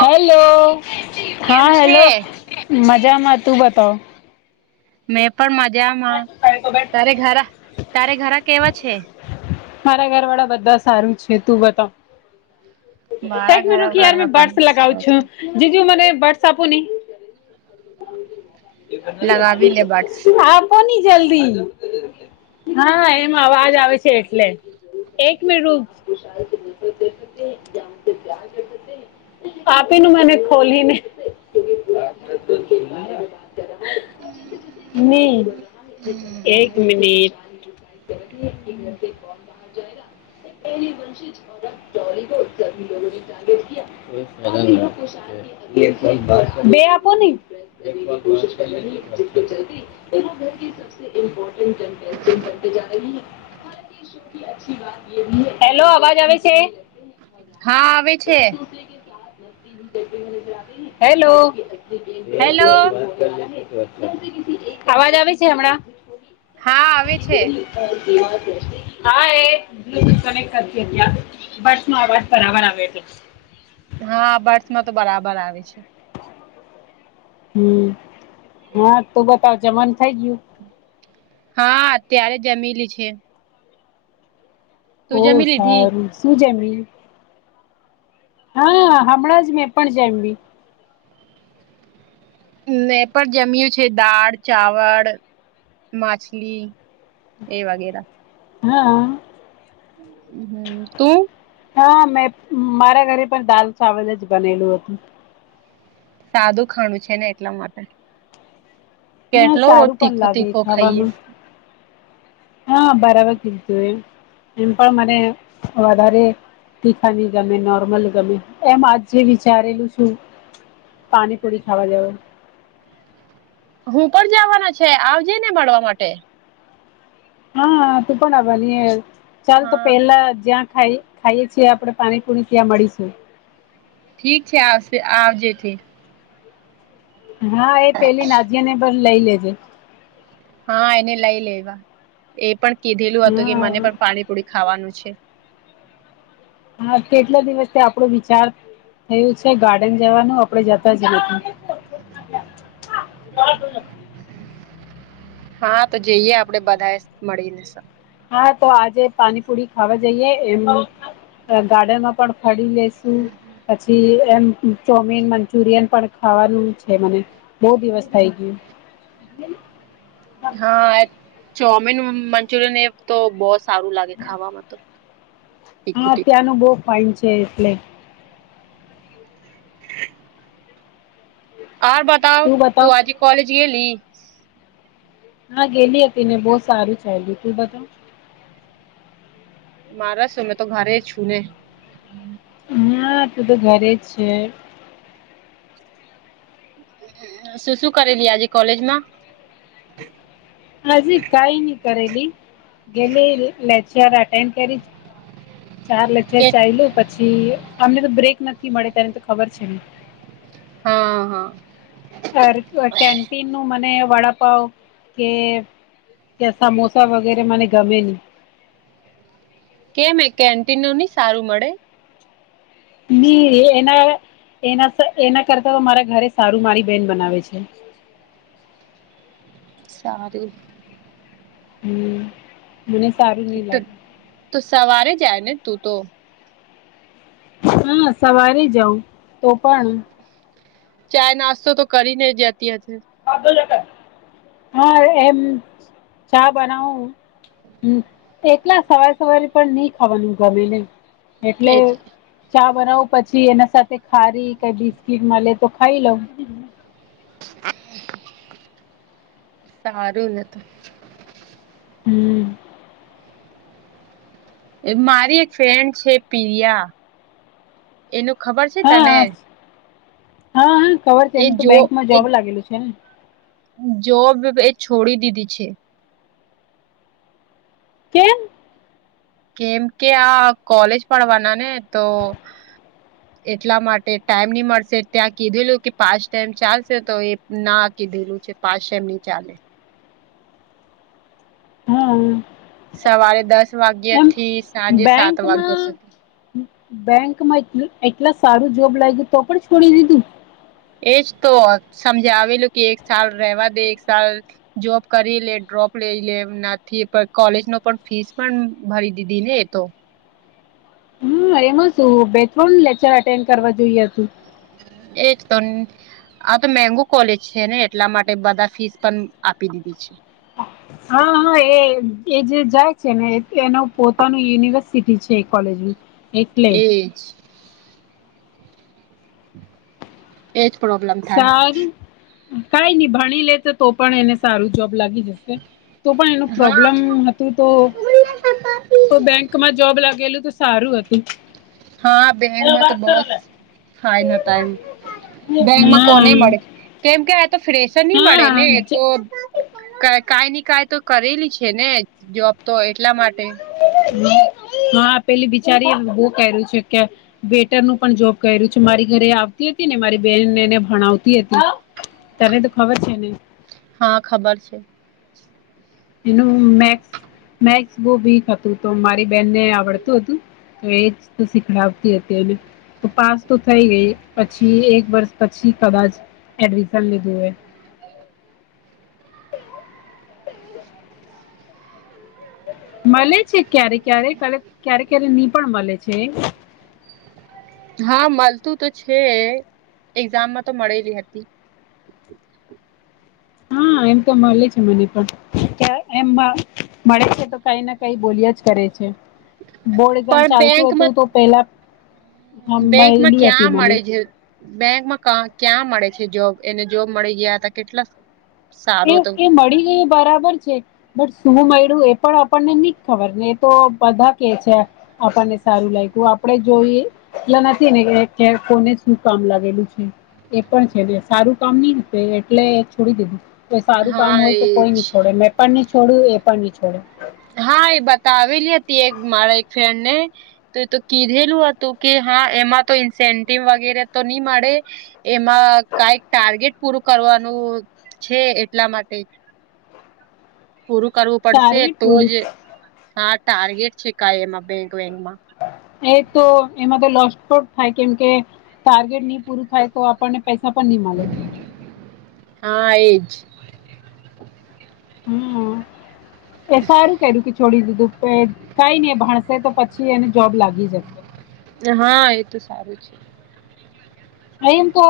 Hello હા કેમ hello. છે મજામાં તું બતાવ.? મેં પણ મજામાં. તારે મારા ઘરા તારે ઘરા કેવા છે.? મારા ઘર વાળા બધા સારું છે. તું બતાવ.? મારા એક ઘર વાળા બર્ફ પણ લગાવ સારા છું છે જે જું મ બર્ફ આપુ લગાવી લે બર્ડસ આપો ને જલ્દી. હા એમ અવાજ આવે છે એટલે. એક મે રૂપ આપી નું મને ખોલીને. નહી એક મિનિટ. ન્ કો બહાર જાયના. [unintelligible] રી વંશીજ ડોરી સથી લોકોને ટારગેટ ફોન પર બે આપો ની. એ ઘર સબઇમપોર્ટન્ટ બનતી જા રહી. [inaudible] શી અચ્છી વાત. [inaudible] હેલો અવાજ આવે છે? હા આવે છે હેલો. હેલો અવાજ આવે છે હમણાં.? હા આવે છે. હા એ જ ક કરતી્યા બસ નો અવાજ બરાબર આવ્યો છે. હા બસમાં તો બરાબર આવે છે. હમ હા તું બતાવ જમન થઈ ગયું.? હા અત્યારે જમેલી છે. તું ઓહ જમી લીધી સારું શું જેમ. હા હમણાં જ મેં પણ જેમી. મે એ પણ જમય્યું છે દાળ, ચાવળ, માછલી. બે વાગે-, હા. હમ તું.? હા મેં મારા ઘરે પણ દાલ ચાવલ જ બનેલું હતું. સાદું ખાણું છે ને એટલા માટે હા કેટલો રોજ સારું પણ તીખો લાગે તીખો ખાઈએ. ખાવાનું હા બરાબર કીધધું એમ એમ પણ મને વધારે તીખા ની ગમે નોર્મલ ગમે એમ આજે વિચારેલું છું. પાણી પુડી ખાવા જાવનુ. હું પણ જવાના છે આવજે ને મળવા માટે. હા તું પણ હાવાની ચાલ તો હા પેલા જ્યાં ખાઈ. ખાઈએ છીએ આપડણે પાણીપુણી ત્યાં મળીશું. ઠી છે આવશે આ આવ જે‌થી. હા એ પેલી નાજિયા ને પણ લઈ લેજે. હા એને લઈ લેવા એ પણ કીધેલું હતું કે મને હા પણ પાણીપુરી ખાવાનું છે. હા કેટલા દિવસથી આપણો વિચાર થયું છે ગાર્ડન જવાનું આપડે જતા રહીયે. હા તો જઈએ આપડે બધા મળીને. હા તો આજે પાણીપુરી ખાવા જઈએ એમ. ગાર્ડનમાં પણ ફળી લેશુ. પછી એમ ચોમીન મંચુરિયન પણ ખાવાનું છે મને. બહુ દિવસ થઇ ગયું. હા ચોમીન મંચુરિયન એ. તો બહુ સારું લાગે ખાવામાં તો. તીખું હા તીખું અત્યાંનું બહુ ફઇન છે એટલે. ઓર બતાવ તું આજે કોલેજ ગે લી. હા ગેલી હતી ને બહુ સારું છેલું તું બધ. મારેસ અમે તો ઘરે છું ને. હા તું તો ઘરે જ છે. શું શું કરેલી આજે કોલેજ માં. આજે કઈ નહી કરેલી. ગેલી લેક્ચર અટેન્ડ કરી. ચાર લેચર કે ચાલ્યું પછી અમને તો બ્રેક નથી મળે તને તો ખબર છે ને. હા હા. અ કેન્ટીન નું મને વડાપાવ કે. કે સમોસા વગેરે મને ગમે ની. કેમ એ કેન્ટિનનું ની સારું મળે. ની એના એના એના કરતા તો મારા ઘરે સારું મારી બેહેન બનાવે છે. સારું. હમ મને સારું નઈ લાગે. તો સવારે જાય ને તું તો. હા સવારે જાવ તો પણ. ચાય નાસ્તો તો કરી ને જતી હશે. હા એમ ચા બનાવું. હમ એકલા સવાર સવારે પણ નહી ખાવાનું ગમેને એટલે. ચા બનાવું પછી એના સાથે ખારી કઈ બિસ્કીટ મળે તો ખાઈ લઉ. હારું ને તો. હમ. મારી એક ફ્રેન્ડ છે પ્રરિયા એનું ખબર છે હા તને. હા હા ખબર છે એ એમ તો જો બેંકમાં એ જોબ લાગેલું છે ને. જોબ એ છોડી દીધી છે. કેમ. કેમ કે આ કોલેજ પડવાના ને તો. એટલા માટે ટાઈમ નહી મળશે ત્યાં કીધેલું કે પાંચ ટાઈમ ચાલશે તો એ ના કીધેલું છે. પાસે એમની ચાલે. હા. સવારે દસ વાગ્યા એમ થી સાંજે સાત વાગ્યા બેંકમાં સુધી. બેંકમાં એટ એટલા સારું જોબ લાગ્યું તો પણ છોડી દીધું. એજ તો સમજાવેલું કે એક સાલ રેવા દે એક સાલ. જોબ કરી લે ડ્રોપ લઈ લે એમ નથી પણ કોલેજ ન પણ ફીસ પણ ભરી દીધી ને એ તો. હમ એમાં શું બેકરોલ લેચરન્ડ અટેન્ડ કરવા જોઈએ. એક તો. આ તો મેંગુ કોલેજ છે ને એટલા માટે બધા ફીસ પણ આપી દીધી છે. હા હા એ એ જે જાય છે ને એનો પોતાનું યુનિવર્સિટી છે એ કોલેજમાં. એ જ. એજ પ્રોબ્લેમ. થાય સારું કઈ નઈ ભણી લે તો તો પણ એને સારું જોબ લાગી જશે. તો પણ એનું હા પ્રોબ્લેમ હતું તો બેંક. માં જોબ લાગેલું તો સારું હતું. હા બેંકમાં તો બસ થાય નતા એમ બેંકમાં હા કોને મળે. કેમ કે આ તો ફ્રેશર નહી મળે ને હા તો. ક કઈ ની કઈ તો કરેલી છે ને જોબ તો એટલા માટે. હા પેલી વિચારીએ બહુ કે્યું છે કે. બેટર નું પણ જોબ કર્યું છે મારી ઘરે આવતી હતી ને મારી બેનને એને ભણાવતી હતી. તને તો ખબર છે નને. હા ખબર છે. એનું મે મેક્ બ ભીક હતું તો મારી બેનને આવડતું હતું. તો એ જ તો શીખડાવતી હતી એને. તો પાસ તો થઈ ગઈ પછી એક વર્ષ પછી કદાચ એડમિશન લીધું હોય. મળે છે ક્યારે ક્યારેક ક ક્યારે ક્યારે હી પણ મળે છે. હા મળતું તો છે એક્ઝામમાં તો મળેલી હતી. હા એમ તો મળે છે મને પણ એમ મળે છે તો. કઈ ના કઈ બોલી જ કરે છે. [inaudible] બોર્ડ એક્ઝામ પણ ચાલતું બેંકમાં હતું તો પેલા હા બેંકમાં મયલી હતી ક્યાં મને મળે છે. બેંકમાં ક્યાં મળે છે જોબ એને જોબ મળી ગયા હતા કેટલા. એ સારું હતું એ મળી ગય બરાબર છે. બટ શું મળ્યું એ પણ આપણને નહી ખબર ને એ તો બધા કે છે. આપણને સારું લાગ્યું આપડે જોઈએ. એટલે નથી ને કોને શું કામ લાગેલું છે. એ પણ છે સારું કામ નઈશે એટલે છોડી દીધું. કોઈ સારું હા કામ હોય તો કોઈ નઈ એજ છોડે મેં પણ નહી છોડું એ પણ નહી છોડે. હા એ બતાવેલી હતી એક મારા એક ફ્રેન્ડ ને. તો તો કીધેલું હતું કે હા એમાં તો ઇન્સેન્ટિવ વગેરે તો નહી મળે. એમાં કઈક ટાર્ગેટ પૂરું કરવાનું છે એટલા માટે. પૂરું કરવું પડશે ટાર્ગેટ તો જ પૂરું હા ટાર્ગેટ છે કઈ એમાં બેંક વેંકમાં. એ તો એમાં તો લોસ પણ થાય કેમ કે ટાર્ગેટ નહી પૂરું થાય તો આપણને. પૈસા પણ નિનીમાે. હા એજ. હમ એ સારું કર્યું. છોડી દીધું કે કઈ નને એ ભાણસે તો પછી એને જોબ લાગી જશે. હા એ તો સારું છે. અહી તો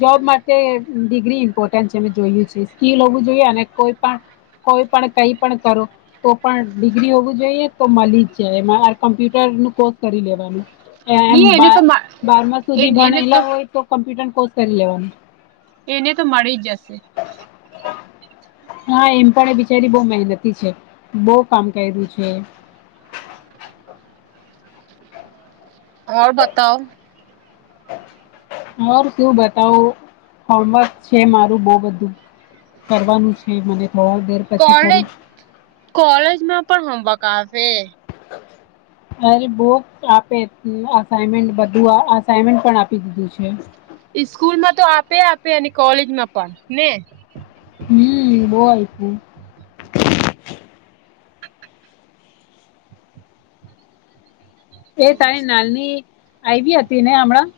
જોબ માટે ડિગ્રી ઇમ્પોર્ટન્ટ છે મે જોયું છે સ્કીિલ હોવું જોઈએ અને કોઈ પણ કોઈ પણ કઈ પણ કરો. તો પણ ડિગ્રી હોવું જોઈએ તો મળી જ જાય એમાં કમ્પ્યુટરનું કોર્સ કરી લેવાનું. એમ નહી એને તો મા બારમા સુધી એ એને ભણેલા હોય તો કોમ્પ્યુટર કોર્સ કરી લેવાનું. એને તો મળી જશે. હા એમ પણ એ બિચારી બો મહેનતી છે, બો કામ કર્યું છે‌. હો બતાવો. મોર તું બતાવું હોમવર્ક છે મારું બો બધું. કરવાનું છે મને થોડા દેર પછી કોલેજ કરું કોલેજ માં પણ હોમવર્ક આપે. [inaudible] અરે બુક આપે અ અસાઈમેન્ટ બધું અસાઈમેન્ટ પણ આપી દીધું છે. ઈ સ્કૂલમાં તો આપે આપે અને કોલેજમાં પણ ને હમમ બો આયપુ. એ તારી નાની આયવી હતી ને હમણાં.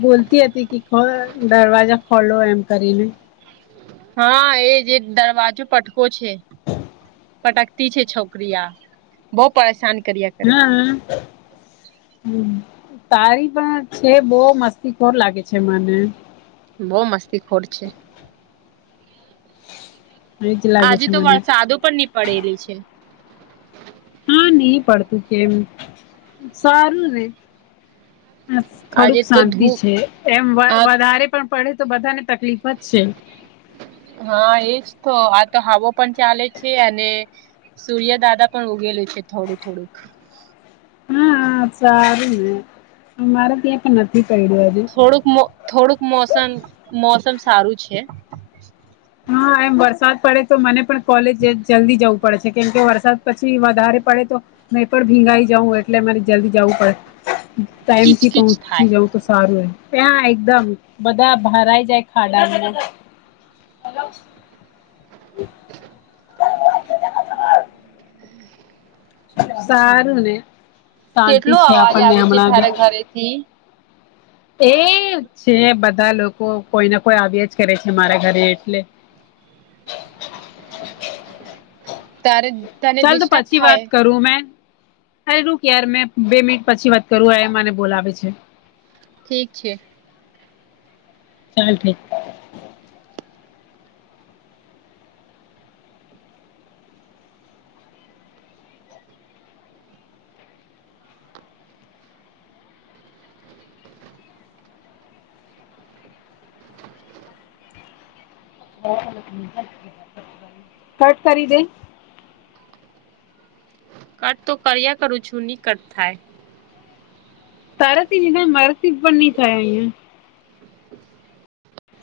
બોલતી હતી કે ખોલ દરવાજા ખોલો એમ કરીને. હા એજ એજ દરવાજો પટકો છે. પટકતી છે છોકરી આ. બો પરેશાન કરયા. હમમ. હમમ. તારી પણ છે બો મસ્તી ખોર લાગે છે મને. બો મસ્તી ખોર છે. એજ લાગે આજે છે તો મને વરસાદો પણ ની પડી રહ્યો છે. હમમ ની પડતું કેમ સારું ને. થોડીક આજે તો શાંતિ ધૂપ છે એમ વધા આ વધારે પણ પયડો તો બધાને તકલીફ જ છે. હા એજ તો આ તો હવા પણ ચાલે છે અને સૂર્ય દાદા પણ ઉગેલું છે થોડું થોડુંક. હા સારું. મારે ત્યાં પણ નથી પડ્યું હજુ. થોડુંક મો થોડુંક મોસમ મોસમ સારું છે. હા એમ વરસાદ પડે તો મને પણ કોલેજ જલ્દી જવું પડે છે કેમ કે વરસાદ પછી વધારે પડે તો નયતર ભીનાય જઉં એટલે મે જલ્દી જવું પડે. ટાઈમ થી કીચકીચ પહોંચી થાય જવું તો સારું એમ. ત્યાં એકદમ બધા ભરાઈ જાય ખાડાને એવું [inaudible] સારુંને. કેટલો અવાજ આવે છે તારે ઘરેથી. તેજ છે બધા લોકો કોઈને કોઈ આવ્યા જ કરે છે મારા ઘરે એટલે તારે તને ચાલ તો ડિસ્ટર્બ પછી થાય વાત કરું મે. અરે રૂક યાર મેં બે મિનિટ પછી વાત કરું અરે મને બોલાવે છે. ઠીક છે. ચાલ ઠીક. કટ કરી દેય. કટ તો કર્યા કરું છું ની કટ થાય. તારા થી ને મારા થી પણ ની થાય અહિ.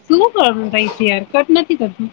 શું કરુ [unintelligible] છે કટ નથી થતું.